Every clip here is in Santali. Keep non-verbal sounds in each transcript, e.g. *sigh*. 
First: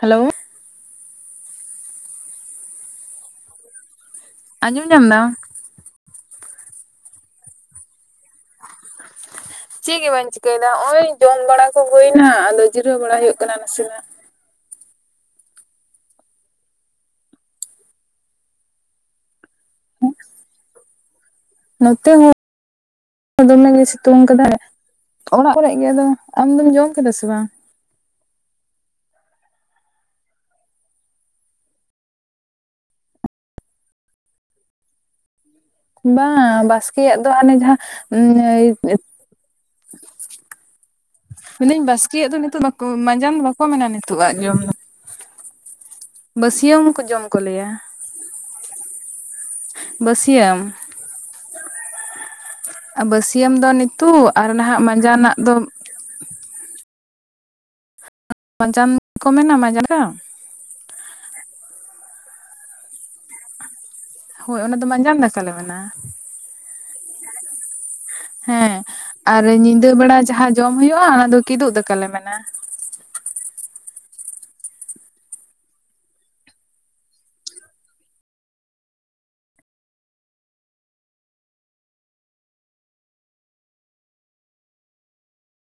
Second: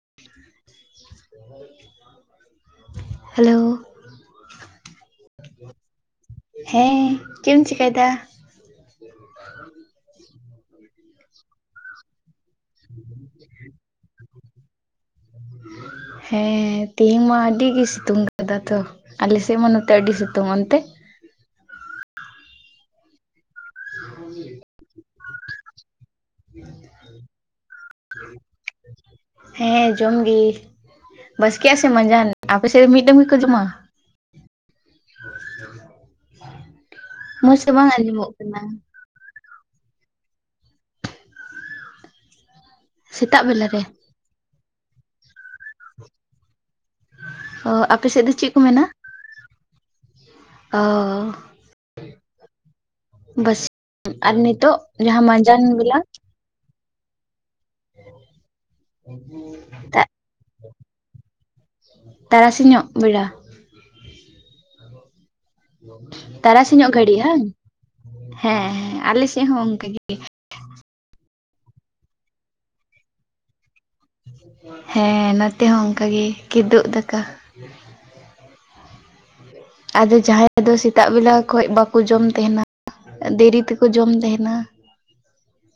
ᱦᱟᱞᱳ ᱦᱮᱞᱳ ᱟᱸᱡᱚᱢ ᱧᱟᱢ ᱮᱫᱟᱢ? ᱦᱮᱸ ᱪᱮᱢ ᱪᱮᱠᱟᱹᱭ ᱫᱟ? ᱪᱮᱜ ᱜᱮ ᱵᱟᱹᱧ ᱪᱤᱠᱟᱹᱭ ᱮᱫᱟ ᱦᱚᱸᱜ-ᱚᱭ ᱡᱚᱢ ᱵᱟᱲᱟ ᱠᱚ ᱦᱩᱭᱱᱟ ᱟ ᱡᱤᱨᱟᱹᱣ ᱵᱟᱲᱟ ᱦᱩᱭᱩᱜ ᱠᱟᱱᱟ ᱱᱟᱥᱮᱱᱟᱜ᱾ ᱦᱮᱸ ᱛᱮᱦᱮᱝ ᱢᱟ ᱟᱹᱰᱤ ᱜᱮ ᱥᱤᱛᱩᱝ ᱠᱟᱫᱟ ᱛᱚ᱾ ᱟᱞᱮ ᱥᱮᱜ ᱢᱟ ᱱᱚᱛᱮ ᱟᱹᱰᱤ ᱥᱤᱛᱩᱝ ᱾ ᱚᱱᱛᱮ? ᱱᱚᱛᱮ ᱦᱚᱸ ᱫᱚᱢᱮᱜ ᱜᱮᱭ ᱥᱤᱛᱩᱝ ᱠᱟᱫᱟᱭ ᱾ ᱚᱲᱟᱜ ᱠᱚᱨᱮ ᱜᱮ ᱟᱫᱚ ᱟᱢ ᱫᱚᱢ ᱡᱚᱢ ᱠᱮᱫᱟ ᱥᱮ ᱵᱟᱝ? ᱦᱮᱸ ᱡᱚᱢ ᱜᱤ᱾ ᱵᱟᱥᱠᱮ ᱟᱥᱮ ᱢᱟᱡᱟᱱ ᱟᱯᱮ ᱥᱮᱫ ᱢᱤᱫ ᱰᱟᱵᱩ ᱜᱮᱠᱚ ᱡᱚᱢᱟ? ᱵᱟᱝ ᱵᱟᱥᱠᱮᱭᱟᱜ ᱫᱚ ᱦᱟᱱᱮ ᱢᱚᱸᱡᱽ ᱛᱮ ᱡᱟᱦᱟᱸ ᱵᱟᱝ ᱟᱸᱡᱚᱢᱚᱜ ᱠᱟᱱᱟ *unintelligible* ᱢᱮᱱᱫᱟᱹᱧ ᱵᱟᱥᱠᱮᱭᱟᱜ ᱫᱚ ᱱᱤᱛᱚᱜ ᱵᱟᱠᱚ ᱢᱟᱸᱡᱟᱱ ᱥᱮᱛᱟᱜ ᱵᱟᱠᱚ ᱵᱮᱞᱟ ᱨᱮ ᱢᱮᱱᱟ ᱱᱤᱛ ᱟᱜ ᱡᱚᱢ ᱫᱚ᱾ ᱵᱟᱹᱥᱭᱟᱹᱢ ᱠᱚ ᱡᱚᱢ ᱠᱚ ᱚ ᱞᱟᱹᱭᱟ᱾ ᱟᱯᱮ ᱥᱮᱫ ᱫᱚ ᱪᱮᱜ ᱠᱚ ᱢᱮᱱᱟ ᱵᱟᱹᱥᱭᱟᱹᱢ ᱚᱻ? ᱵᱟᱥ ᱵᱟᱹᱥᱭᱟᱹᱢ ᱫᱚ ᱱᱤᱛᱚᱜ ᱟᱨ ᱱᱤᱛᱳᱜ ᱱᱟᱦᱟᱜ ᱡᱟᱦᱟᱸ ᱢᱟᱸᱡᱟᱱᱟᱜ ᱢᱟᱸᱡᱟᱱ ᱫᱚ ᱵᱮᱞᱟ ᱢᱟᱡᱟᱱ ᱠᱚ ᱢᱮᱱᱱᱟ ᱢᱟᱡᱟᱱ *unintelligible* ᱛᱟᱨᱟᱥᱤ ᱧᱚᱜ ᱵᱮᱲᱟ ᱦᱳᱭ ᱚᱱᱟ ᱫᱚ ᱢᱟᱡᱟᱱ ᱫᱟᱠ ᱛᱟᱨᱟᱥᱤᱧᱚᱜ ᱜᱷᱟᱹᱲᱤᱡ ᱟᱧ ᱦᱮᱸ ᱟᱨ ᱦᱚᱸ ᱚᱱᱠᱟ ᱧᱤᱫᱟᱹ ᱜᱮ ᱵᱮᱲᱟ ᱡᱟᱦᱟᱸ ᱡᱚᱢ ᱦᱩᱭᱩᱜ-ᱟ ᱚᱱᱟ ᱫᱚ ᱠᱤᱫᱩᱜ ᱫᱟᱠᱟᱞᱮ ᱢᱮᱱᱟ᱾ ᱦᱮᱸ ᱱᱚᱛᱮ ᱦᱚᱸ ᱚᱝᱠᱟ ᱜᱮ ᱠᱤᱫᱩᱜᱽ ᱫᱟᱠᱟ᱾ *inaudible* ᱟᱫᱚ ᱡᱟᱦᱟᱸᱭ ᱫᱚ ᱥᱮᱛᱟᱜ ᱵᱮᱞᱟ ᱠᱷᱚᱡᱽ ᱵᱟᱠᱚ ᱡᱚᱢ ᱛᱮᱦᱮᱱᱟ ᱫᱮᱨᱤ ᱛᱮᱠᱚ ᱡᱚᱢ ᱛᱮᱦᱮᱱᱟ᱾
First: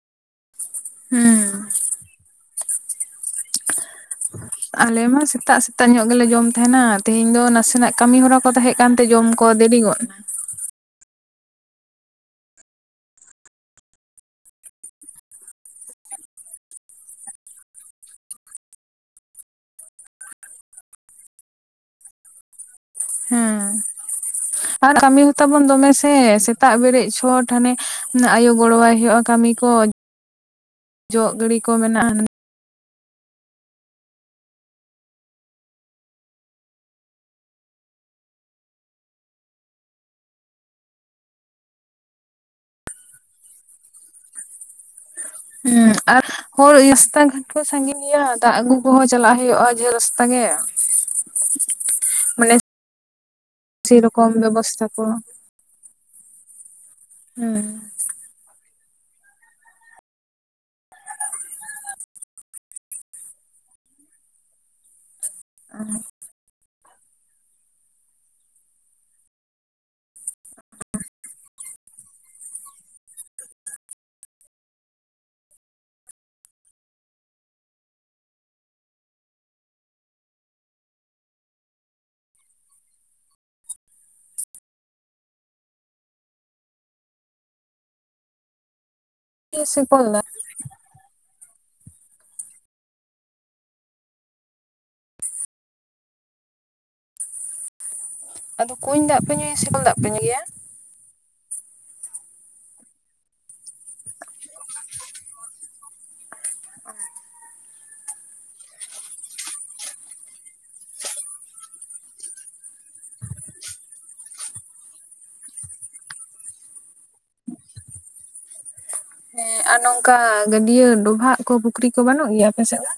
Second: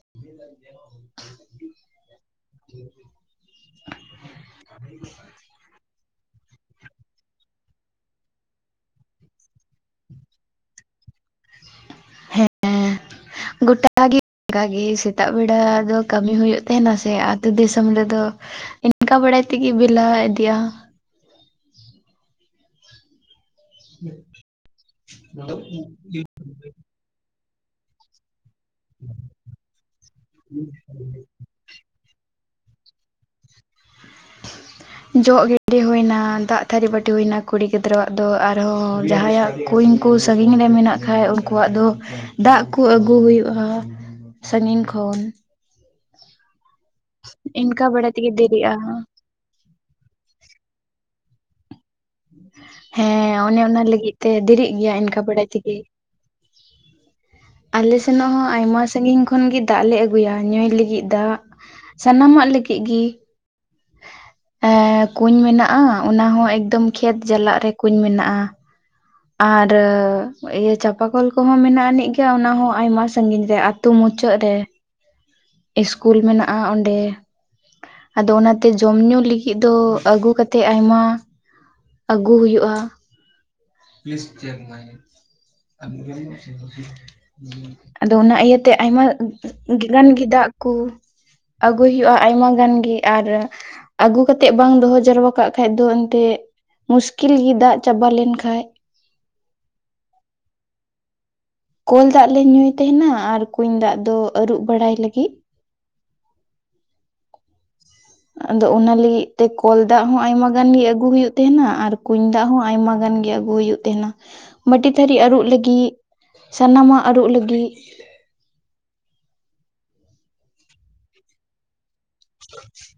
*unintelligible* ᱦᱩᱸ ᱟᱞᱮ ᱢᱟ ᱥᱮᱛᱟᱜ ᱥᱮᱛᱟᱜ ᱧᱚᱜ ᱜᱮᱞᱮ ᱡᱚᱢ ᱛᱟᱦᱮᱱᱟ ᱛᱮᱦᱮᱧ ᱫᱚ ᱱᱟᱥᱮᱱᱟᱜ ᱠᱟᱹᱢᱤ ᱦᱚᱨᱟ ᱠᱚ ᱛᱟᱦᱮᱸ ᱠᱟᱱ ᱛᱮ ᱡᱚᱢ ᱠᱚ ᱫᱮᱨᱤ ᱜᱚᱜ ᱱᱟ ᱦᱮᱸ ᱜᱚᱴᱟ ᱜᱮ ᱚᱱᱠᱟᱜᱮ ᱥᱮᱛᱟᱜ ᱵᱮᱲᱟ ᱫᱚ ᱠᱟᱹᱢᱤ ᱦᱩᱭᱩᱜ ᱛᱟᱦᱮᱱᱟ ᱥᱮ ᱟᱛᱩ ᱫᱤᱥᱚᱢ ᱨᱮᱫᱚ ᱤᱱᱠᱟ ᱵᱟᱲᱟᱭ ᱛᱮᱜᱮ ᱵᱮᱞᱟ ᱤᱫᱤᱜᱼᱟ ᱦᱚᱸ ᱟᱨ ᱠᱟᱹᱢᱤ ᱦᱚᱸ ᱛᱟᱵᱚᱱ ᱫᱚᱢᱮ ᱥᱮ ᱥᱮᱛ ᱥᱮᱛᱟᱜ ᱵᱮᱨᱮᱫ ᱪᱷᱚᱴ ᱦᱟᱱᱮ ᱱᱟᱜ ᱟᱭᱩ ᱜᱚᱲᱚᱣᱟᱭ ᱦᱩᱭᱩᱜᱼᱟ ᱠᱟᱹᱢᱤ ᱠᱚ ᱾ ᱡᱚᱜ ᱜᱤᱰᱤ ᱠᱚ ᱢᱮᱱᱟᱜᱼᱟ ᱡᱚᱜ ᱜᱤᱰᱤ ᱦᱩᱭᱱᱟ, ᱫᱟᱜ ᱛᱷᱟᱹᱨᱤ ᱵᱟᱹᱴᱤ ᱦᱩᱭᱱᱟ ᱠᱩᱲᱤ ᱜᱤᱫᱽᱨᱟᱹᱣᱟᱜ ᱫᱚ, ᱟᱨᱦᱚᱸ ᱡᱟᱦᱟᱸᱭᱟᱜ ᱠᱩᱧ ᱠᱩ ᱥᱟᱺᱜᱤᱧ ᱨᱮ ᱢᱮᱱᱟᱜ ᱠᱷᱟᱡ ᱩᱱᱠᱩᱣᱟᱜ ᱫᱚ ᱫᱟᱜ ᱠᱩ ᱟᱹᱜᱩ ᱦᱩᱭᱩᱜᱼᱟ ᱥᱟᱺᱜᱤᱧ ᱠᱷᱚᱱ ᱟᱨ ᱦᱚᱲ ᱨᱟᱥᱛᱟ ᱜᱷᱟᱴ ᱠᱚ ᱤᱱᱠᱟ ᱥᱟᱺᱜᱤᱧ ᱵᱟᱲᱟᱭ ᱜᱮᱭᱟ ᱛᱮᱜᱮ ᱾ ᱫᱟᱜ ᱫᱮᱨᱤᱜᱼᱟ ᱟᱹᱜᱩ ᱠᱚᱦᱚᱸ ᱪᱟᱞᱟᱜ ᱦᱩᱭᱩᱜᱼᱟ ᱡᱷᱟᱹᱞ ᱨᱟᱥᱛᱟ ᱜᱮ ᱢᱟᱱᱮ ᱦᱮᱸ ᱚᱱᱮ ᱚᱱᱟ ᱞᱟᱹᱜᱤᱫ ᱛᱮ ᱥᱮᱨᱚᱠᱚᱢ ᱫᱮᱨᱤᱜ ᱵᱮᱵᱚᱥᱛᱷᱟ ᱜᱮᱭᱟ ᱠᱚ ᱤᱱᱠᱟ ᱵᱟᱲᱟᱭ ᱛᱮᱜᱮ *inaudible* ᱦᱩᱸ ᱟᱞᱮ ᱥᱮᱱ ᱦᱚᱸ ᱟᱭᱢᱟ ᱥᱟᱜᱤᱧ ᱠᱷᱚᱱ ᱜᱮ ᱫᱟᱜ ᱞᱮ ᱟᱹᱜᱩᱭᱟ ᱧᱩᱭ ᱞᱟᱹᱜᱤᱫ ᱫᱟᱜ ᱥᱟᱱᱟᱢᱟᱜ ᱞᱟᱹᱜᱤᱜ ᱜᱤ ᱠᱩᱧ ᱢᱮᱱᱟᱜᱼᱟ ᱚᱱᱟ ᱦᱚᱸ ᱮᱠᱫᱚᱢ ᱠᱷᱮᱛ ᱡᱟᱞᱟᱜ ᱨᱮ ᱠᱩᱧ ᱢᱮᱱᱟᱜᱼᱟ ᱟᱨ ᱤᱭᱟᱹ ᱪᱟᱸᱯᱟ ᱠᱚᱞ ᱠᱚᱦᱚᱸ ᱢᱮᱱᱟᱜ ᱟᱹᱱᱤᱡ ᱜᱮᱭᱟ, ᱚᱱᱟ ᱦᱚᱸ ᱟᱭᱢᱟ ᱥᱟᱺᱜᱤᱧ ᱨᱮ ᱟᱛᱳ ᱢᱩᱪᱟᱹᱫ ᱨᱮ ᱤᱥᱠᱩᱞ ᱢᱮᱱᱟᱜᱼᱟ ᱚᱸᱰᱮ ᱟᱫᱚ ᱚᱱᱟᱛᱮ ᱡᱚᱢ ᱧᱩ ᱞᱟᱹᱜᱤᱫ ᱫᱚ ᱟᱹᱜᱩ ᱠᱟᱛᱮᱫ ᱟᱭᱢᱟ ᱟᱹᱜᱩ ᱦᱩᱭᱩᱜᱼᱟ *unintelligible* ᱟᱫᱚ ᱚᱱᱟ ᱤᱭᱟᱹ ᱛᱮ ᱟᱭᱢᱟ ᱜᱟᱱ ᱜᱮ ᱫᱟᱜ ᱠᱩ ᱟᱹᱜᱩᱭ ᱦᱩᱭᱩᱜᱼᱟ ᱟᱭᱢᱟ ᱜᱟᱱ ᱜᱮ ᱟᱨ ᱟᱹᱜᱩ ᱠᱟᱛᱮᱜ ᱵᱟᱝ ᱫᱚᱦᱚ ᱡᱟᱨᱣᱟ ᱠᱟᱜ ᱠᱷᱟᱱ ᱫᱚ ᱮᱱᱛᱮ ᱢᱩᱥᱠᱤᱞ ᱜᱮ ᱫᱟᱜ ᱪᱟᱵᱟ ᱞᱮᱱᱠᱷᱟᱱ ᱠᱩᱸᱧ ᱫᱟᱜ ᱯᱮ ᱧᱩᱭᱟ ᱥᱮ ᱠᱚᱞ ᱫᱟᱜ ᱯᱮ ᱧᱩᱭᱟ‌? ᱠᱚᱞ ᱫᱟᱜ ᱞᱮ ᱧᱩᱭ ᱛᱟᱦᱮᱱᱟ ᱟᱨ ᱠᱩᱧ ᱫᱟᱜ ᱫᱚ ᱟᱹᱨᱩᱵ ᱵᱟᱲᱟᱭ ᱞᱟᱹᱜᱤᱫ ᱾ *inaudible* ᱟᱫᱚ ᱚᱱᱟ ᱞᱟᱹᱜᱤᱫ ᱛᱮ ᱠᱚᱞ ᱫᱟᱜ ᱦᱚᱸ ᱟᱭᱢᱟ ᱜᱟᱱᱜᱤ ᱟᱹᱜᱩ ᱦᱩᱭᱩᱜ ᱛᱟᱦᱮᱸᱱᱟ ᱟᱨ ᱠᱩᱧ ᱫᱟᱜ ᱦᱚᱸ ᱟᱭᱢᱟ ᱜᱟᱱᱜᱤ ᱟᱹᱜᱩ ᱦᱩᱭᱩᱜ ᱾ ᱛᱟᱦᱮᱸᱱᱟ ᱵᱟᱹᱴᱤ ᱛᱷᱟᱹᱨᱤ ᱟᱹᱨᱩᱵ ᱞᱟᱹᱜᱤᱫ, ᱥᱟᱱᱟᱢᱟᱜ ᱟᱹᱨᱩᱵ ᱞᱟᱹᱜᱤᱫ ᱦᱮᱸ ᱟᱨ ᱱᱚᱝᱠᱟ ᱜᱟᱹᱰᱤᱭᱟᱹ ᱰᱚᱵᱷᱟᱜ ᱠᱚ ᱯᱩᱠᱷᱨᱤ ᱠᱚ ᱵᱟᱹᱱᱩᱜ ᱜᱮᱭᱟ ᱟᱯᱮᱥᱮᱫ ᱫᱚ?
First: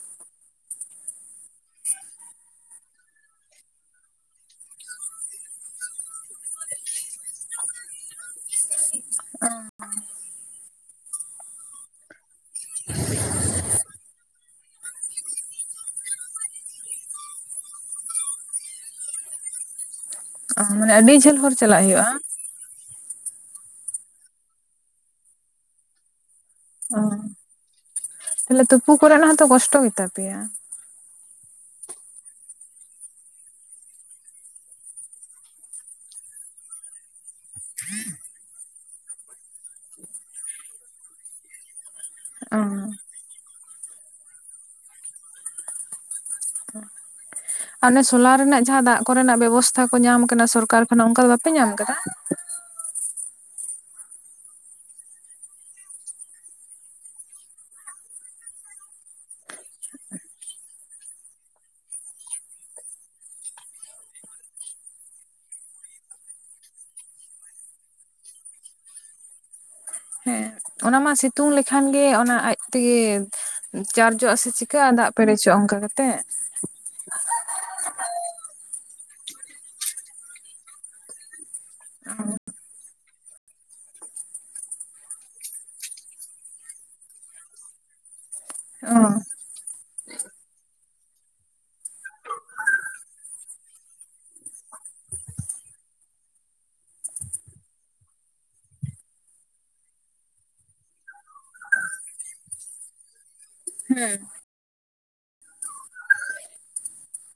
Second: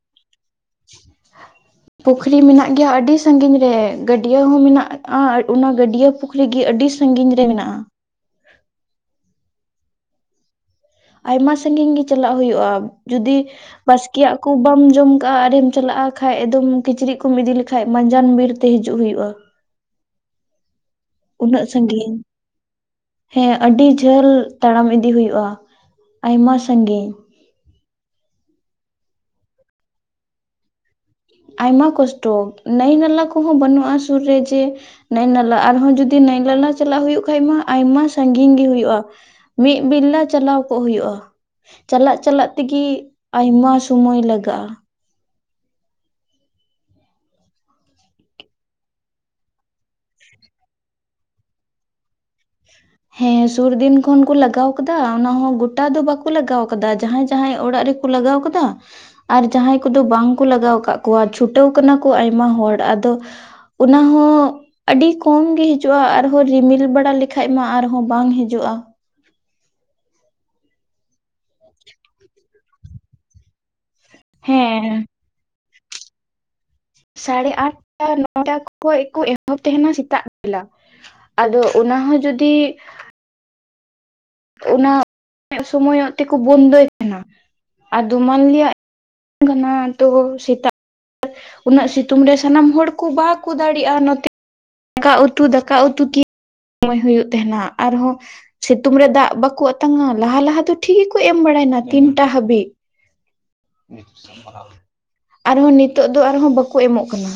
ᱯᱩᱠᱷᱨᱤ ᱢᱮᱱᱟᱜ ᱜᱮᱭᱟ ᱟᱹᱰᱤ ᱥᱟᱺᱜᱤᱧ ᱨᱮ ᱜᱟᱹᱰᱭᱟᱹ ᱦᱚᱸ ᱢᱮᱱᱟᱜ ᱟᱨ ᱚᱱᱟ ᱜᱟᱹᱰᱭᱟᱹ ᱯᱩᱠᱷᱨᱤ ᱜᱤ ᱟᱹᱰᱤ ᱥᱟᱺᱜᱤᱧ ᱨᱮ ᱢᱮᱱᱟᱜᱼᱟ‌ ᱾ *inaudible* ᱟᱭᱢᱟ ᱥᱟᱺᱜᱤᱧ ᱜᱤ ᱪᱟᱞᱟᱜ ᱦᱩᱭᱩᱜᱼᱟ ᱡᱩᱫᱤ ᱵᱟᱥᱠᱮᱭᱟᱜ ᱠᱚ ᱵᱟᱢ ᱡᱚᱢ ᱠᱟᱜᱼᱟ ᱟᱨᱮᱢ ᱪᱟᱞᱟᱜᱼᱟ ᱠᱷᱟᱡ ᱮᱠᱫᱚᱢ ᱠᱤᱪᱨᱤᱡ ᱠᱚᱢ ᱤᱫᱤ ᱞᱮᱠᱟᱱ ᱢᱟᱸᱡᱟᱱ ᱵᱤᱨᱛᱮ ᱦᱤᱡᱩᱜ ᱦᱩᱭᱩᱜᱼᱟ ᱚ ᱢᱟᱱᱮ ᱟᱹᱰᱤ ᱡᱷᱟᱹᱞ ᱦᱚᱨ ᱩᱱᱟᱹᱜ ᱪᱟᱞᱟᱜ ᱦᱩᱭᱩᱜᱼᱟ? ᱥᱟᱺᱜᱤᱧ ᱦᱮᱸ ᱟᱹᱰᱤ ᱡᱷᱟᱹᱞ ᱛᱟᱲᱟᱢ ᱤᱫᱤ ᱦᱩᱭᱩᱜᱼᱟ ᱟᱭᱢᱟ ᱥᱟᱺᱜᱤᱧ ᱾ ᱛᱟᱦᱚᱞᱮ ᱛᱩᱯᱩ ᱠᱚᱨᱮᱱᱟᱜ ᱦᱚᱸᱛᱚ ᱠᱚᱥᱴᱚ ᱜᱮ ᱛᱟ ᱯᱮᱭᱟ? ᱟᱭᱢᱟ ᱠᱚᱥᱴᱚ ᱱᱟᱹᱭ ᱱᱟᱞᱟ ᱠᱚᱦᱚᱸ ᱵᱟᱹᱱᱩᱜᱼᱟ ᱥᱩᱨ ᱨᱮ ᱡᱮ ᱱᱟᱹᱭ ᱱᱟᱞᱟ ᱟᱨᱦᱚᱸ ᱡᱤᱫᱤ ᱱᱟᱹᱭ ᱱᱟᱞᱟ ᱪᱟᱞᱟᱜ ᱦᱩᱭᱩᱜ ᱠᱷᱟᱱ ᱢᱟ ᱟᱭᱢᱟ ᱥᱟᱺᱜᱤᱧ ᱜᱮ ᱦᱩᱭᱩᱜᱼᱟ ᱾ ᱢᱤᱫ ᱵᱤᱞᱟ ᱪᱟᱞᱟᱣ ᱠᱚᱜ ᱦᱩᱭᱩᱜᱼᱟ ᱪᱟᱞᱟᱜ ᱪᱟᱞᱟᱜ ᱚ ᱛᱤᱜᱤ ᱟᱭᱢᱟ ᱥᱚᱢᱚᱭ ᱞᱟᱜᱟᱜᱼᱟ ᱾ ᱟᱨ ᱚᱱᱮ ᱥᱳᱞᱟᱨ ᱨᱮᱱᱟᱜ ᱡᱟᱦᱟᱸ ᱫᱟᱜ ᱠᱚᱨᱮᱱᱟᱜ ᱵᱮᱵᱚᱥᱛᱷᱟ ᱠᱚ ᱧᱟᱢ ᱠᱟᱱᱟ ᱥᱚᱨᱠᱟᱨ ᱠᱷᱚᱱᱟᱜ ᱚᱱᱠᱟ ᱫᱚ ᱵᱟᱯᱮ ᱧᱟᱢ ᱟᱠᱟᱫᱟ? ᱦᱮᱸ ᱥᱩᱨᱫᱤᱱ ᱠᱷᱚᱱᱠᱩ ᱞᱟᱜᱟᱣ ᱠᱟᱫᱟ, ᱚᱱᱟᱦᱚᱸ ᱜᱚᱴᱟ ᱫᱚ ᱵᱟᱠᱚ ᱞᱟᱜᱟᱣ ᱠᱟᱫᱟ ᱡᱟᱦᱟᱸᱭ ᱡᱟᱦᱟᱸᱟᱭ ᱚᱲᱟᱜ ᱨᱮ ᱠᱚ ᱞᱟᱜᱟᱣ ᱟᱠᱟᱫᱟ ᱟᱨ ᱡᱟᱦᱟᱸᱭ ᱠᱚᱫᱚ ᱵᱟᱝ ᱠᱚ ᱞᱟᱜᱟᱣ ᱠᱟᱜ ᱠᱚᱣᱟ ᱾ ᱪᱷᱩᱴᱟᱹᱣ ᱠᱟᱱᱟ ᱠᱚ ᱟᱭᱢᱟ ᱦᱚᱲ ᱟᱫᱚ ᱚᱱᱟ ᱦᱚᱸ ᱟᱹᱰᱤ ᱠᱚᱢ ᱜᱮ ᱦᱤᱡᱩᱜᱼᱟ, ᱟᱨᱦᱚᱸ ᱨᱤᱢᱤᱞ ᱵᱟᱲᱟ ᱞᱮᱠᱷᱟᱡ ᱢᱟ ᱟᱨᱦᱚᱸ ᱵᱟᱝ ᱦᱤᱡᱩᱜᱼᱟ ᱾ ᱦᱮᱸ ᱚᱱᱟ ᱢᱟ ᱥᱤᱛᱩᱝ ᱞᱮᱠᱷᱟᱱ ᱜᱮ ᱚᱱᱟ ᱟᱡ ᱛᱮᱜᱮ ᱪᱟᱨᱡᱚᱜ ᱟᱥᱮ ᱪᱤᱠᱟᱹᱜᱼᱟ ᱦᱮᱸ ᱫᱟᱜ ᱯᱮᱨᱮᱡᱚᱜᱼᱟ ᱚᱱᱠᱟ ᱠᱟᱛᱮᱜ ᱥᱟᱲᱮ ᱟᱴᱴᱟ ᱱᱚᱴᱟ ᱠᱷᱚᱡ ᱠᱚ ᱮᱦᱚᱵ ᱛᱟᱦᱮᱟᱸᱱᱟ ᱥᱮᱛᱟᱜ ᱵᱮᱲᱟ᱾ ᱟᱫᱚ ᱚᱱᱟ ᱦᱚᱸ ᱡᱩᱫᱤ? ᱚᱱᱟ ᱥᱚᱢᱚᱭᱚᱜ ᱛᱮᱠᱚ ᱵᱚᱱᱫᱚᱭ ᱠᱟᱱᱟ ᱟᱫᱚ ᱢᱟᱱᱞᱤᱭᱟᱜ-ᱼ ᱚᱻ᱾ ᱠᱟᱱᱟ ᱛᱚ ᱥᱮᱛᱟ ᱩᱱᱟᱹᱜ ᱥᱤᱛᱩᱝ ᱨᱮ ᱥᱟᱱᱟᱢ ᱦᱚᱲ ᱠᱚ ᱵᱟᱠᱚ ᱫᱟᱲᱮᱭᱟᱜᱼᱟ ᱱᱚᱛᱮ ᱫᱟᱠᱟ ᱩᱛᱩ ᱫᱟᱠᱟ ᱩᱛᱩ ᱠᱤ ᱥᱚᱢᱚᱭ ᱦᱩᱭᱩᱜ ᱛᱟᱦᱮᱸᱱᱟ ᱟᱨᱦᱚᱸ ᱥᱤᱛᱩᱝ ᱨᱮ ᱫᱟᱜ ᱵᱟᱠᱚ ᱟᱛᱟᱝᱟ ᱞᱟᱦᱟ ᱞᱟᱦᱟ ᱫᱚ ᱴᱷᱤᱠ ᱜᱮᱠᱚ ᱮᱢ ᱵᱟᱲᱟᱭᱱᱟ ᱛᱤᱱᱴᱟ ᱦᱟᱹᱵᱤᱜ ᱦᱮᱸ ᱟᱨᱦᱚᱸ ᱱᱤᱛᱳᱜ ᱫᱚ ᱟᱨᱦᱚᱸ ᱵᱟᱠᱚ ᱮᱢᱚᱜ ᱠᱟᱱᱟ?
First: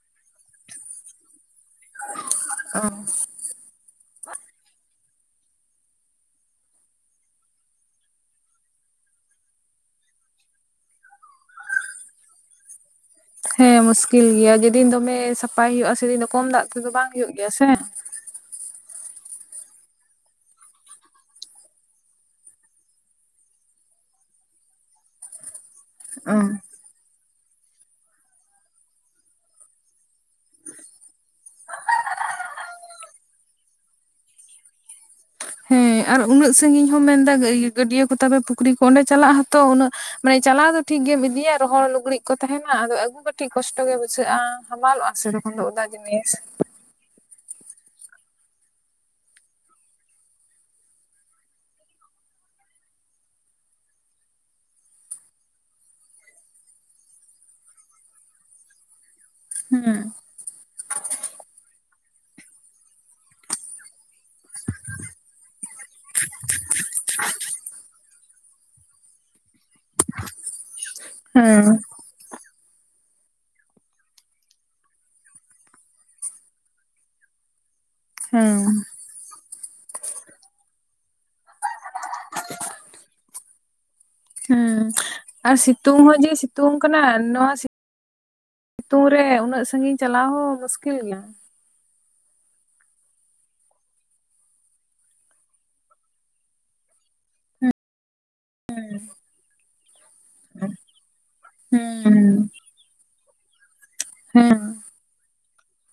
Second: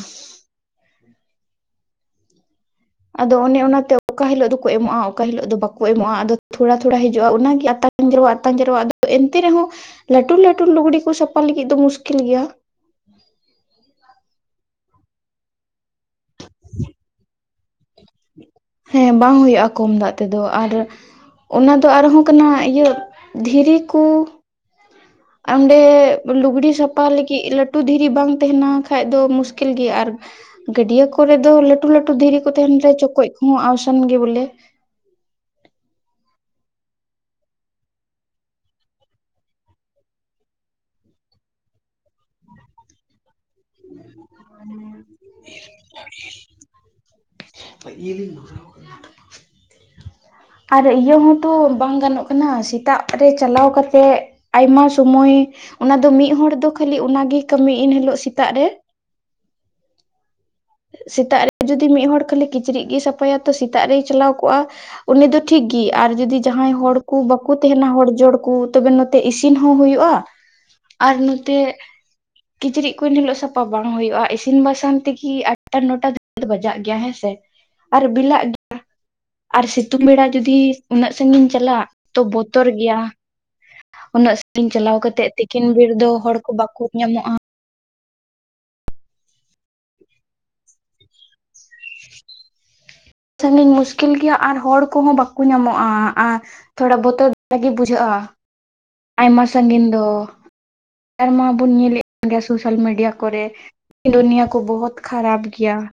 ᱚᱸᱻ᱾ ᱟᱫᱚ ᱚᱱᱮ ᱚᱱᱟᱛᱮ ᱚᱠᱟ ᱦᱤᱞᱳᱜ ᱫᱚᱠᱚ ᱮᱢᱚᱜᱼᱟ ᱚᱠᱟ ᱦᱤᱞᱳᱜ ᱫᱚ ᱵᱟᱠᱚ ᱮᱢᱚᱜᱼᱟ ᱟᱫᱚ ᱛᱷᱚᱲᱟ ᱛᱷᱚᱲᱟ ᱦᱤᱡᱩᱜᱼᱟ ᱚᱱᱟᱜᱮ ᱟᱛᱟ ᱯᱟᱸᱨᱣᱟᱜ ᱛᱟᱸᱡᱮᱨᱣᱟᱜ ᱫᱚ ᱮᱱᱛᱮ ᱨᱮᱦᱚᱸ ᱞᱟᱟᱹᱴᱩ ᱞᱟᱹᱴᱩ ᱞᱩᱜᱽᱲᱤ ᱠᱚ ᱥᱟᱯᱷᱟ ᱞᱟᱹᱜᱤᱫ ᱫᱚ ᱢᱩᱥᱠᱤᱞ ᱜᱮᱭᱟ? ᱦᱮᱸ ᱢᱩᱥᱠᱤᱞ ᱜᱮᱭᱟ ᱡᱮᱫᱤᱱ ᱫᱚᱢᱮ ᱥᱟᱯᱷᱟᱭ ᱦᱩᱭᱩᱜᱼᱟ, ᱥᱮᱫᱤᱱ ᱫᱚ ᱠᱚᱢ ᱫᱟᱜ ᱛᱮᱫᱚ ᱵᱟᱝ ᱦᱩᱭᱩᱜ ᱜᱮᱭᱟ ᱥᱮ ᱦᱮᱸ ᱵᱟᱝ ᱦᱩᱭᱩᱜᱼᱟ ᱠᱚᱢ ᱫᱟᱜ ᱛᱮᱫᱚ ᱟᱨ ᱚᱱᱟ ᱫᱚ ᱟᱨᱦᱚᱸ ᱠᱟᱱᱟ ᱤᱭᱟᱹ ᱫᱷᱤᱨᱤ ᱠᱩ ᱚᱸᱰᱮ ᱚ ᱞᱩᱜᱽᱲᱤ ᱥᱟᱯᱷᱟ ᱞᱟᱹᱜᱤᱫ ᱞᱟᱹᱴᱩ ᱫᱷᱤᱨᱤ ᱵᱟᱝ ᱛᱟᱸᱦᱮᱱᱟᱠᱷᱟᱡ ᱫᱚ ᱢᱩᱥᱠᱤᱞ ᱜᱮᱭᱟ ᱟᱨ ᱜᱟᱹᱰᱭᱟᱹ ᱠᱚᱨᱮ ᱫᱚ ᱞᱟᱹᱴᱩ ᱞᱟᱹᱴᱩ ᱫᱷᱤᱨᱤ ᱠᱚ ᱛᱟᱦᱮᱱ ᱨᱮ ᱪᱚᱠᱚᱡ ᱠᱚᱦᱚᱸ ᱟᱣᱥᱟᱱ ᱜᱮ ᱵᱚᱞᱮ ᱦᱮᱸ ᱟᱨ ᱩᱱᱟᱹᱜ ᱥᱟᱺᱟᱹᱜᱤᱧ ᱦᱚᱸ ᱢᱮᱱᱫᱟ ᱜᱟᱹᱰᱭᱟᱹ ᱠᱚ ᱛᱟᱮ ᱯᱩᱠᱷᱨᱤ ᱠᱚ ᱚᱸᱰᱮ ᱪᱟᱞᱟᱜ ᱦᱚᱛᱚ ᱩᱱᱟᱹᱜ ᱢᱟᱱᱮ ᱪᱟᱞᱟᱣ ᱫᱚ ᱴᱷᱤᱠ ᱜᱮᱢ ᱤᱫᱤᱭᱟ ᱨᱚᱦᱚᱲ ᱞᱩᱜᱽᱲᱤᱡ ᱠᱚ ᱛᱟᱦᱮᱸᱱᱟ, ᱟᱫᱚ ᱟᱜᱹᱩ ᱠᱟᱹᱴᱤᱡ ᱠᱚᱥᱴᱚ ᱜᱮ ᱵᱩᱡᱟᱹᱜ ᱵᱩᱡᱷᱟᱹᱜᱼᱟ ᱦᱟᱢᱟᱞᱚᱜᱼᱟ ᱥᱮᱨᱚᱠᱚᱢ ᱫᱚ ᱚᱫᱟ ᱡᱤᱱᱤᱥ *unintelligible* ᱟᱨ ᱤᱭᱟᱹ ᱦᱚᱸᱛᱚ ᱵᱟᱝ ᱜᱟᱱᱚᱜ ᱠᱟᱱᱟ ᱥᱮᱛᱟᱜ ᱨᱮ ᱪᱟᱞᱟᱣ ᱠᱟᱛᱮᱜ ᱟᱭᱢᱟ ᱥᱩᱢᱚᱭ ᱚᱱᱟ ᱫᱚ ᱢᱤᱫ ᱦᱚᱲᱚᱲ ᱫᱚ ᱠᱷᱟᱹᱞᱤ ᱚᱱᱟᱜᱮ ᱠᱟᱹᱢᱤ ᱮᱱᱦᱤᱞᱳᱜ ᱥᱮᱛᱟᱜ ᱨᱮ ᱦᱮᱸᱻ᱾ ᱥᱮᱛᱟᱜ ᱨᱮ ᱡᱩᱚᱫᱤ ᱢᱤᱫᱦᱚᱲ ᱠᱷᱟᱹᱞᱤ ᱠᱤᱪᱨᱤᱡ ᱜᱮᱭ ᱥᱟᱯᱷᱟᱭᱟ ᱛᱚ ᱥᱮᱛᱟᱜ ᱨᱮᱭ ᱪᱟᱞᱟᱣ ᱠᱚᱜᱼᱟ᱾ ᱩᱱᱤ ᱫᱚ ᱴᱷᱤᱠᱜᱮ ᱟᱨ ᱡᱚᱫᱤ ᱡᱟᱦᱟᱸᱭ ᱦᱚᱲ ᱠᱚ ᱵᱟᱠᱚ ᱛᱟᱦᱮᱸᱱᱟ ᱦᱚᱲ ᱡᱚᱲ ᱠᱚ ᱛᱚᱵᱮ ᱱᱚᱛᱮ ᱤᱥᱤᱱ ᱦᱚᱸ ᱦᱩᱭᱩᱜᱼᱟ᱾ *inaudible* ᱟᱨ ᱱᱚᱛᱮ ᱦᱮᱸ ᱠᱤᱪᱨᱤᱡ ᱠᱩᱤᱱ ᱦᱤᱞᱳᱜ ᱥᱟᱯᱷᱟ ᱵᱟᱝ ᱦᱩᱭᱩᱜᱼᱟ, ᱤᱥᱤᱱ ᱵᱟᱥᱟᱝ ᱛᱮᱜᱤ ᱟᱴᱟ ᱱᱚᱴᱟ ᱫᱚ ᱵᱟᱡᱟᱜ ᱜᱮᱭᱟ ᱦᱮᱸᱥᱮ ᱟᱨ ᱵᱮᱤᱞᱟᱜ ᱦᱮᱸ ᱜᱮ ᱟᱨ ᱥᱤᱛᱩᱝ ᱵᱮᱲᱟ ᱡᱩᱫᱤ ᱩᱱᱟᱹᱜ ᱥᱟᱺᱜᱤᱧ ᱪᱟᱞᱟᱜ ᱛᱚ ᱵᱚᱛᱚᱨ ᱜᱮᱭᱟ᱾ ᱩᱱᱟᱹᱜ ᱥᱟᱝᱜᱤᱧ ᱦᱮᱸ ᱪᱟᱞᱟᱣ ᱠᱟᱛᱮ ᱟᱨ ᱥᱤᱛᱩᱝ ᱦᱚᱸ ᱡᱮ ᱥᱤᱛᱩᱝ ᱠᱟᱱᱟ, ᱧᱟᱢᱚᱜᱼᱟ ᱱᱚᱣᱟ ᱥᱤᱛᱩᱝ ᱨᱮ ᱩᱱᱟᱹᱜ ᱥᱟᱺᱜᱤᱧ ᱪᱟᱞᱟᱣ ᱦᱚᱸ ᱢᱩᱥᱠᱤᱞ ᱜᱮᱭᱟ᱾ ᱥᱟᱺᱜᱤᱧ ᱢᱩᱥᱠᱤᱞ ᱜᱮᱭᱟ᱾ ᱟᱨ ᱦᱚᱲ ᱠᱚᱦᱚᱸ ᱵᱟᱠᱚ ᱧᱟᱢᱚᱜᱼᱟ, ᱟᱨ ᱛᱷᱚᱲᱟ ᱵᱚᱛᱚᱨ ᱫᱷᱟᱨᱟᱜᱤ ᱵᱩᱡᱷᱟᱹᱜᱼᱟ᱾ ᱟᱭᱢᱟ ᱥᱟᱺᱜᱤᱧ ᱫᱚ᱾ ᱱᱮᱛᱟᱨ ᱢᱟ ᱵᱚᱱ ᱧᱮᱞᱮᱫ ᱠᱟᱱ ᱜᱮᱭᱟ ᱦᱮᱸ ᱥᱳᱥᱟᱞ ᱢᱤᱰᱤᱭᱟ ᱠᱚᱨᱮ ᱫᱩᱱᱤᱭᱟᱹ ᱠᱚ ᱦᱮᱸ ᱵᱚᱦᱚᱛ ᱠᱷᱟᱨᱟᱯ ᱜᱮᱭᱟ ᱾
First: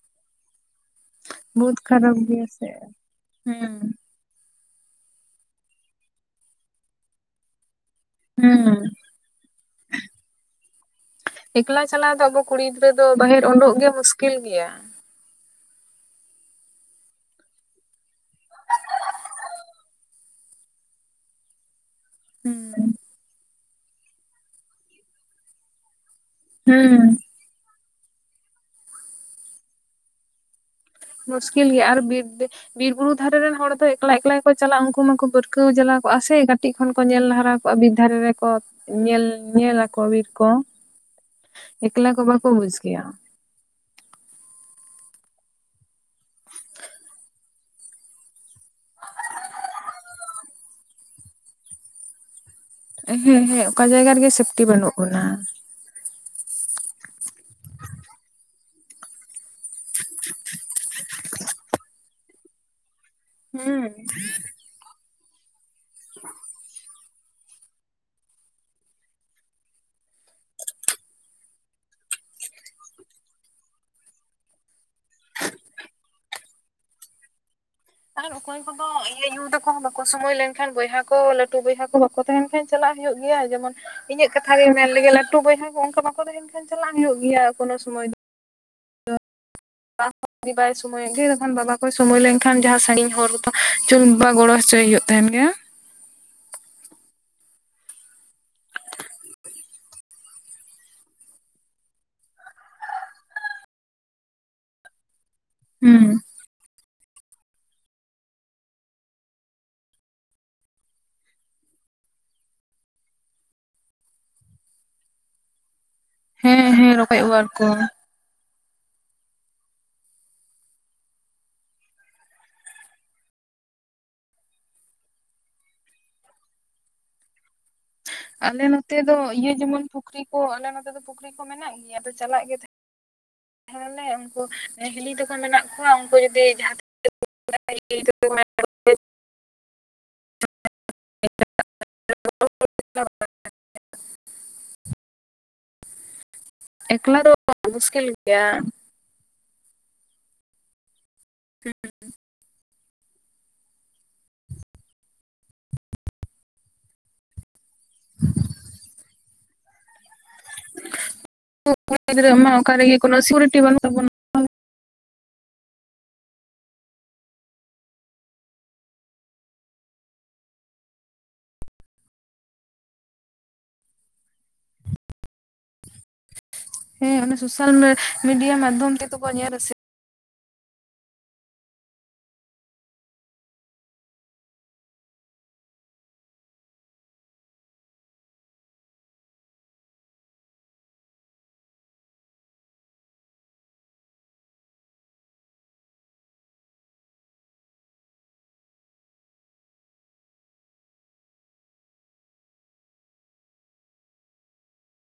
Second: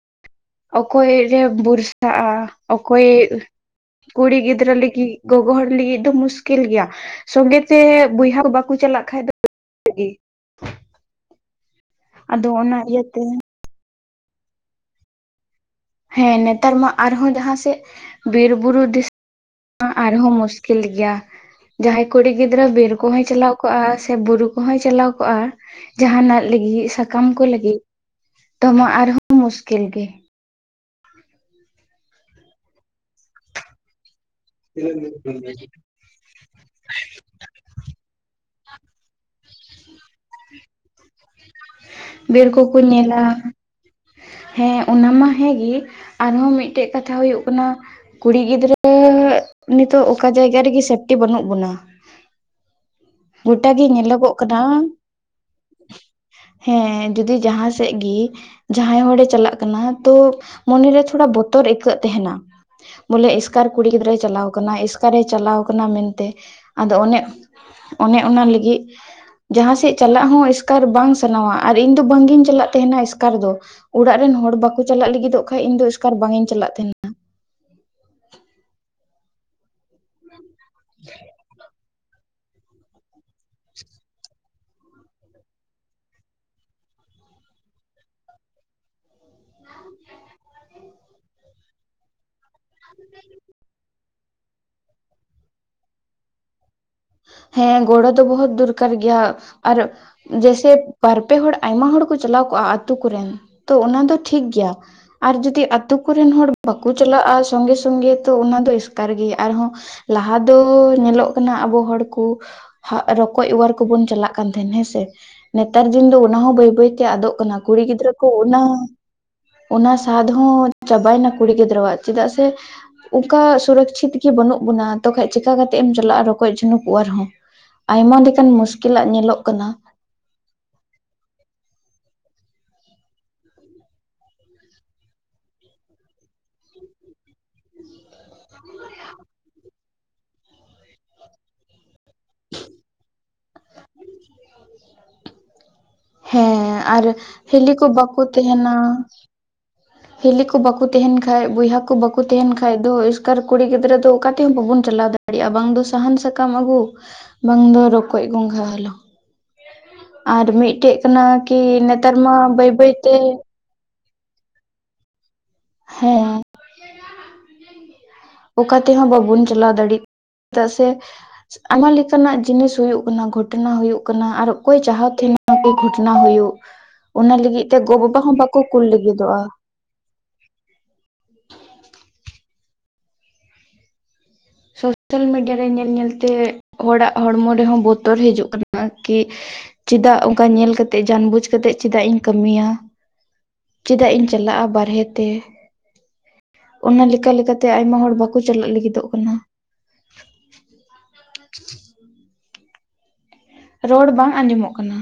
ᱚᱠᱚᱭ ᱨᱮᱢ ᱵᱚᱦᱩᱛ ᱠᱷᱟᱨᱟᱯ ᱵᱚᱨᱥᱟᱜᱼᱟ ᱜᱮᱭᱟ ᱥᱮ ᱚᱠᱚᱭ ᱦᱮᱸ ᱠᱩᱲᱤ ᱜᱤᱫᱽᱨᱟᱹ ᱞᱟᱹᱜᱤᱫ ᱜᱚᱜᱚ ᱦᱚᱲ ᱞᱟᱹᱜᱤᱫ ᱫᱚ ᱢᱩᱥᱠᱤᱞ ᱜᱮᱭᱟ ᱥᱚᱝᱜᱤᱛ ᱛᱮ ᱵᱚᱭᱦᱟ ᱠᱚ ᱵᱟᱠᱚ ᱦᱮᱸ ᱪᱟᱞᱟᱜ ᱠᱷᱟᱡ ᱫᱚ ᱵᱚᱛᱚᱨ ᱜᱤ᱾ ᱮᱠᱞᱟ ᱪᱟᱞᱟᱣ ᱫᱚ ᱟᱵᱚ ᱠᱩᱲᱤ ᱜᱤᱫᱽᱨᱟᱹ ᱫᱚ ᱤᱭᱟᱹᱛᱮ ᱵᱟᱦᱮᱨ ᱩᱳᱰᱳᱚᱜ ᱜᱮ ᱢᱩᱥᱠᱤᱞ ᱜᱮᱭᱟ᱾ ᱦᱮᱸ ᱱᱮᱛᱟᱨ ᱢᱟ ᱟᱨᱦᱚᱸ ᱡᱟᱦᱟᱸᱥᱮᱜ ᱵᱤᱨ ᱵᱩᱨᱩ ᱟᱨᱦᱚᱸ ᱢᱩᱥᱠᱤᱞ ᱜᱮᱭᱟ᱾ ᱡᱟᱦᱟᱸᱭ ᱠᱩᱲᱤ ᱜᱤᱫᱽᱨᱟᱹ ᱵᱤᱨ ᱦᱮᱸ ᱠᱚᱦᱚᱸᱭ ᱪᱟᱞᱟᱣ ᱠᱚᱜᱼᱟ, ᱥᱮ ᱵᱩᱨᱩ ᱠᱚᱦᱚᱸᱭ ᱪᱟᱞᱟᱣ ᱠᱚᱜᱼᱟ, ᱡᱟᱦᱟᱸᱱᱟᱜ ᱞᱟᱹᱜᱤᱜ ᱦᱮᱸ ᱥᱟᱠᱟᱢ ᱠᱚ ᱞᱟᱹᱜᱤᱜ ᱫᱚ ᱢᱟᱜ ᱟᱨᱦᱚᱸ ᱢᱩᱥᱠᱤᱞ ᱜᱮ ᱢᱩᱥᱠᱤᱞ ᱜᱮᱭᱟ, ᱟᱨ ᱵᱤᱨ ᱵᱤᱨ ᱵᱩᱨᱩ ᱫᱷᱟᱨᱮ ᱨᱮᱱ ᱦᱚᱲ ᱫᱚ ᱮᱠᱞᱟ ᱮᱠᱞᱟ ᱠᱚ ᱪᱟᱞᱟᱜᱼᱟ, ᱩᱱᱠᱩ ᱢᱟᱠᱚ ᱯᱟᱹᱨᱠᱟᱹᱣ ᱡᱟᱞᱟ ᱠᱚᱜᱼᱟ ᱥᱮ ᱠᱟᱹᱴᱤᱡ ᱠᱷᱚᱱ ᱠᱚ ᱧᱮᱞ ᱦᱟᱨᱟ ᱠᱚᱜᱼᱟ ᱵᱤᱨ ᱫᱷᱟᱨᱮ ᱨᱮᱠᱚ ᱧᱮᱞ ᱧᱮ ᱟᱠᱚ ᱵᱤᱨ ᱠᱚ ᱮᱠᱞᱟ ᱠᱚ ᱵᱟᱠᱚ ᱵᱤᱨ ᱵᱩᱡᱽ ᱠᱚᱠᱚ ᱜᱮᱭᱟ ᱧᱮᱞᱟ ᱦᱮᱸ ᱚᱱᱟ ᱢᱟ ᱦᱮᱸᱜᱮ ᱟᱨᱦᱚᱸ ᱢᱤᱫᱴᱮᱡ ᱠᱟᱛᱷᱟ ᱦᱩᱭᱩᱜ ᱠᱟᱱᱟ ᱠᱩᱲᱤ ᱜᱤᱫᱽᱨᱟᱹ ᱱᱤᱛᱚᱜ ᱚᱠᱟ ᱡᱟᱭᱜᱟ ᱨᱮᱜᱮ ᱥᱮᱯᱴᱤ ᱵᱟᱹᱱᱩᱜ ᱵᱚᱱᱟ ᱦᱮᱸ ᱦᱮᱸ ᱜᱚᱴᱟ ᱚᱠᱟ ᱜᱮ ᱡᱟᱭᱜᱟ ᱨᱮᱜᱮ ᱧᱮᱞᱚᱜᱚᱜ ᱠᱟᱱᱟ ᱥᱮᱯᱴᱤ ᱵᱟᱹᱱᱩᱜ ᱵᱚᱱᱟ ᱦᱮᱸ ᱡᱩᱫᱤ ᱡᱟᱦᱟᱸ ᱥᱮᱫ ᱜᱮ ᱡᱟᱦᱟᱸᱭ ᱦᱚᱲᱮ ᱪᱟᱞᱟᱜ ᱠᱟᱱᱟ ᱛᱚ ᱢᱚᱱᱮᱨᱮ ᱛᱷᱚᱲᱟ ᱵᱚᱛᱚᱨ ᱟᱹᱭᱠᱟᱹᱜ ᱛᱟᱦᱮᱱᱟ ᱵᱚᱞᱮ ᱮᱥᱠᱟᱨ ᱠᱩᱲᱤ ᱦᱩᱸ ᱜᱤᱫᱽᱨᱟᱹ ᱟᱭ ᱪᱟᱞᱟᱣ ᱠᱟᱱᱟ ᱮᱥᱠᱟᱨᱮ ᱪᱟᱞᱟᱣ ᱠᱟᱱᱟ ᱢᱮᱱᱛᱮ ᱟᱫᱚ ᱚᱱᱮ ᱚᱱᱮ ᱚᱱᱟ ᱞᱟᱹᱜᱤᱫ ᱡᱟᱦᱟᱸ ᱥᱮᱫ ᱪᱟᱞᱟᱜ ᱦᱚᱸ ᱮᱥᱠᱟᱨ ᱵᱟᱝ ᱥᱟᱱᱟᱣᱟ ᱟᱨ ᱤᱧ ᱫᱚ ᱵᱟᱝᱜᱤᱧ ᱪᱟᱞᱟᱜ ᱛᱟᱦᱮᱱᱟ ᱮᱥᱠᱟᱨ ᱫᱚ ᱚᱲᱟᱜ ᱨᱮᱱ ᱦᱚᱲ ᱵᱟᱠᱚ ᱪᱟᱞᱟᱜ ᱞᱟᱹᱜᱤᱫᱚᱜ ᱠᱷᱟᱱ ᱤᱧ ᱫᱚ ᱮᱥᱠᱟᱨ ᱵᱟᱝ ᱤᱧ ᱪᱟᱞᱟᱜ ᱛᱟᱦᱮᱱᱟ ᱟᱨ ᱚᱠᱚᱭ ᱠᱚᱫᱚ ᱤᱧ ᱟᱭᱟᱹ ᱛᱟᱠᱚ ᱵᱟᱠᱚ ᱥᱚᱢᱚᱭ ᱞᱮᱱᱠᱷᱟᱱ ᱵᱚᱭᱦᱟ ᱠᱚ ᱞᱟᱹᱴᱩ ᱵᱚᱭᱦᱟ ᱠᱚ ᱵᱟᱠ ᱵᱟᱠᱚ ᱛᱟᱦᱮᱱ ᱠᱷᱟᱱ ᱪᱟᱞᱟᱜ ᱦᱩᱭᱩᱜ ᱜᱮᱭᱟ ᱡᱮᱢᱚᱱ ᱤᱧᱟᱹᱜ ᱠᱟᱛᱷᱟ ᱜᱮᱮ ᱢᱮᱱ ᱞᱮᱜᱮ ᱞᱟᱹᱴᱩ ᱤᱧᱟᱜ ᱠᱟᱛᱷᱟ ᱜᱮ ᱢᱮᱱᱞᱮᱜᱟᱞᱮ ᱞᱟᱴᱩ ᱵᱚᱭᱦᱟ ᱠᱚ ᱚᱱᱠᱟ ᱵᱟᱠᱚ ᱛᱟᱦᱮᱱ ᱠᱷᱟᱱ ᱪᱟᱞᱟᱜ ᱦᱩᱭᱩᱜ ᱜᱮᱭᱟ ᱠᱚᱱᱳ ᱥᱚᱢᱚᱭ ᱫᱚ ᱡᱩᱫᱤ ᱵᱟᱭ ᱥᱚᱢᱚᱭᱚᱜ ᱜᱮ ᱵᱟᱵᱟ ᱠᱚᱭ ᱥᱚᱢᱢᱚᱭ ᱞᱮᱱᱠᱷᱟᱱ ᱡᱟᱦᱟᱸ ᱥᱟᱺᱜᱤᱧ ᱦᱚᱨ ᱦᱚᱛᱚ ᱪᱩᱱᱩ ᱵᱟᱵᱟ ᱜᱚᱲᱚ ᱦᱚᱪᱚᱭ ᱦᱩᱭᱩᱜ ᱛᱟᱦᱮᱱ ᱜᱮᱭᱟ ᱦᱮᱸ ᱜᱚᱲᱚ ᱫᱚ ᱵᱚᱦᱩᱛ ᱫᱚᱨᱠᱟᱨ ᱜᱮᱭᱟ ᱟᱨ ᱡᱮᱭᱥᱮ ᱵᱟᱨᱯᱮ ᱦᱚᱲ ᱟᱭᱢᱟ ᱦᱚᱲ ᱠᱚ ᱪᱟᱞᱟᱣ ᱠᱚᱜᱼᱟ ᱟᱛᱳ ᱠᱚᱨᱮᱱ ᱛᱚ ᱚᱱᱟ ᱫᱚ ᱴᱷᱤᱠ ᱜᱮᱭᱟ ᱟᱨ ᱡᱩᱫᱤ ᱟᱛᱳ ᱦᱩᱸ ᱠᱚᱨᱮᱱ ᱦᱚᱲ ᱵᱟᱠᱚ ᱪᱟᱞᱟᱜᱼᱟ ᱥᱚᱸᱜᱮ ᱥᱚᱸᱜᱮ ᱛᱚ ᱚᱱᱟ ᱫᱚ ᱮᱥᱠᱟᱨ ᱜᱮᱭᱟ ᱟᱨᱦᱚᱸ ᱞᱟᱦᱟ ᱫᱚ ᱧᱮᱞᱚᱜ ᱠᱟᱱᱟ ᱟᱵᱚ ᱦᱚᱲ ᱠᱩ ᱨᱚᱠᱚᱡ ᱦᱟᱜ ᱚᱣᱟᱨ ᱠᱚᱵᱩᱱ ᱪᱟᱞᱟᱜ ᱠᱟᱱ ᱛᱟᱦᱮᱸᱱ ᱦᱮᱸᱥᱮ ᱱᱮᱛᱟᱨ ᱫᱤᱱ ᱫᱚ ᱚᱱᱟᱦᱚ ᱦᱮᱸ ᱵᱟᱹᱭ ᱦᱮᱸ ᱵᱟᱹᱭᱛᱮ ᱨᱚᱠᱚᱡ ᱟᱫᱚᱜ ᱚᱣᱟᱨ ᱠᱟᱱᱟ ᱠᱚ ᱠᱩᱲᱤ ᱜᱤᱫᱽᱨᱟᱹ ᱠᱚ ᱩᱱᱟ. ᱝ ᱚᱱᱟ ᱥᱟᱫ ᱦᱚᱸ ᱪᱟᱵᱟᱭᱱᱟ ᱠᱩᱲᱤ ᱜᱤᱫᱽᱨᱟᱹᱣᱟᱜ ᱪᱮᱫᱟᱜ ᱥᱮ ᱚᱠᱟ ᱥᱩᱨᱚᱪᱷᱤᱛ ᱜᱮ ᱵᱟᱹᱱᱩᱜ ᱵᱚᱱᱟ ᱛᱚ ᱠᱷᱟᱡ ᱪᱤᱠᱠᱟ ᱠᱟᱛᱮ ᱮᱢ ᱪᱟᱞᱟᱜᱼᱟ ᱨᱚᱠᱚᱡ ᱡᱷᱚᱱᱩᱠ ᱚᱣᱟᱨ ᱦᱚ ᱟᱭᱢᱟ ᱞᱮᱠᱟᱱ ᱟᱞᱮ ᱱᱚᱛᱮ ᱢᱩᱥᱠᱤᱞᱟᱜ ᱫᱚ ᱧᱮᱞᱚᱜ ᱤᱭᱟᱹ ᱠᱟᱱᱟ ᱡᱮᱢᱚᱱ ᱯᱩᱠᱷᱨᱤ ᱠᱚ ᱟᱞᱮ ᱱᱚᱛᱮ ᱫᱚ ᱯᱩᱠᱷᱨᱤ ᱠᱚ ᱢᱮᱱᱟᱜ ᱜᱮᱭᱟ ᱟᱫᱚ ᱪᱟᱞᱟᱜ ᱜᱮ ᱛᱟᱦᱮᱸᱫ ᱛᱟᱦᱮᱞᱮ ᱩᱱᱠᱩ ᱦᱤᱞᱤ ᱛᱟᱠᱚ ᱢᱮᱱᱟᱜ ᱠᱚᱣᱟ ᱩᱱᱠᱩ ᱡᱩᱫᱤ ᱡᱟᱦᱟᱸ *unintelligible* *unintelligible* *inaudible* *unintelligible* ᱦᱮᱸ ᱟᱨ ᱮᱠᱞᱟ ᱫᱚ ᱦᱤᱞᱤ ᱠᱚ ᱢᱩᱥᱠᱤᱞ ᱵᱟᱠᱚ ᱜᱮᱭᱟ ᱛᱟᱦᱮᱱᱟ ᱦᱤᱞᱤ ᱠᱚ ᱵᱟᱠᱚ ᱛᱟᱦᱮᱱ ᱠᱷᱟᱱᱡ ᱵᱚᱭᱦᱟ ᱠᱚ ᱵᱟᱠᱚ ᱛᱟᱦᱮᱱ ᱠᱷᱟᱡ ᱫᱚ ᱮᱥᱠᱟᱨ ᱠᱩᱲᱤ ᱜᱤᱫᱽᱨᱟᱹ ᱫᱚ ᱚᱠᱟᱛᱮᱦᱚᱸ ᱵᱟᱵᱚᱱ ᱪᱟᱞᱟᱣ ᱫᱟᱲᱮᱭᱟᱜᱼᱟ ᱵᱟᱝ ᱫᱚ ᱥᱟᱦᱟᱱ ᱥᱟᱠᱟᱢ ᱟᱹᱜᱩ ᱵᱟᱝ ᱫᱚ ᱨᱚᱠᱚᱡ ᱜᱚᱸᱜᱷᱟ ᱦᱟᱞᱟᱝ ᱟᱨ ᱢᱤᱫᱴᱮᱡ ᱠᱟᱱᱟ ᱠᱤ ᱱᱮᱛᱟᱨ ᱢᱟ ᱵᱟᱹᱭ ᱵᱟᱹᱭ ᱛᱮ *unintelligible* ᱵᱟᱱᱩᱜ ᱛᱟᱵᱚᱱᱟ ᱦᱮᱸ ᱚᱠᱟ ᱛᱮᱦᱚᱸ ᱵᱟᱵᱚᱱ ᱪᱟᱞᱟᱣ ᱫᱟᱲᱮᱭᱟᱜ ᱪᱮᱫᱟᱜ ᱥᱮ ᱟᱭᱢᱟ ᱞᱮᱠᱟᱱᱟᱜ ᱡᱤᱱᱤᱥ ᱦᱩᱭᱩᱜ ᱠᱟᱱᱟ ᱜᱷᱚᱴᱚᱱᱟ ᱦᱩᱭᱩᱜ ᱠᱟᱱᱟ ᱟᱨ ᱚᱠᱚᱭ ᱮ ᱪᱟᱦᱟᱣ ᱛᱟᱦᱮᱱᱟ ᱡᱮ ᱜᱷᱚᱴᱚᱱᱟ ᱦᱩᱭᱩᱜ ᱦᱮᱸ ᱚᱱᱟ ᱞᱟᱹᱜᱤᱫ ᱥᱳᱥᱟᱞ ᱛᱮ ᱜᱚ ᱵᱟᱵᱟ ᱦᱚᱸ ᱢᱤᱰᱤᱭᱟ ᱵᱟᱠᱚ ᱠᱩᱞ ᱢᱟᱫᱽᱫᱷᱚᱢ ᱛᱮᱫᱚ ᱠᱚ ᱞᱟᱹᱜᱤᱫᱚᱜᱼᱟ ᱧᱮᱞ ᱨᱟᱹᱥᱤ *inaudible* ᱥᱳᱥᱟᱞ ᱢᱤᱰᱤᱭᱟ ᱨᱮ ᱧᱮᱞ ᱧᱮᱞᱛᱮ ᱦᱚᱲᱟᱜ ᱦᱚᱲᱢᱚ ᱨᱮᱦᱚᱸ ᱵᱚᱛᱚᱨ ᱦᱤᱡᱩᱜ ᱠᱟᱱᱟ ᱠᱤ ᱪᱮᱫᱟᱜ ᱚᱱᱠᱟ ᱧᱮᱞ ᱠᱟᱛᱮᱜ ᱡᱟᱱ ᱵᱩᱡ ᱠᱟᱛᱮᱜ ᱪᱮᱫᱟᱜ ᱤᱧ ᱠᱟᱹᱢᱤᱭᱟ ᱪᱮᱫᱟᱜ ᱤᱧ ᱪᱟᱞᱟᱜᱼᱟ ᱵᱟᱨᱦᱮ ᱛᱮ ᱚᱱᱟ ᱞᱮᱠᱟ ᱞᱮᱠᱟᱛᱮ ᱟᱭᱢᱟ ᱦᱚᱲ ᱵᱟᱠᱚ ᱪᱟᱞᱟᱜ ᱞᱟᱹᱜᱤᱫᱚᱜ ᱠᱟᱱᱟ *inaudible* ᱨᱚᱲ ᱵᱟᱝ ᱟᱸᱡᱚᱢᱚᱜ ᱠᱟᱱᱟ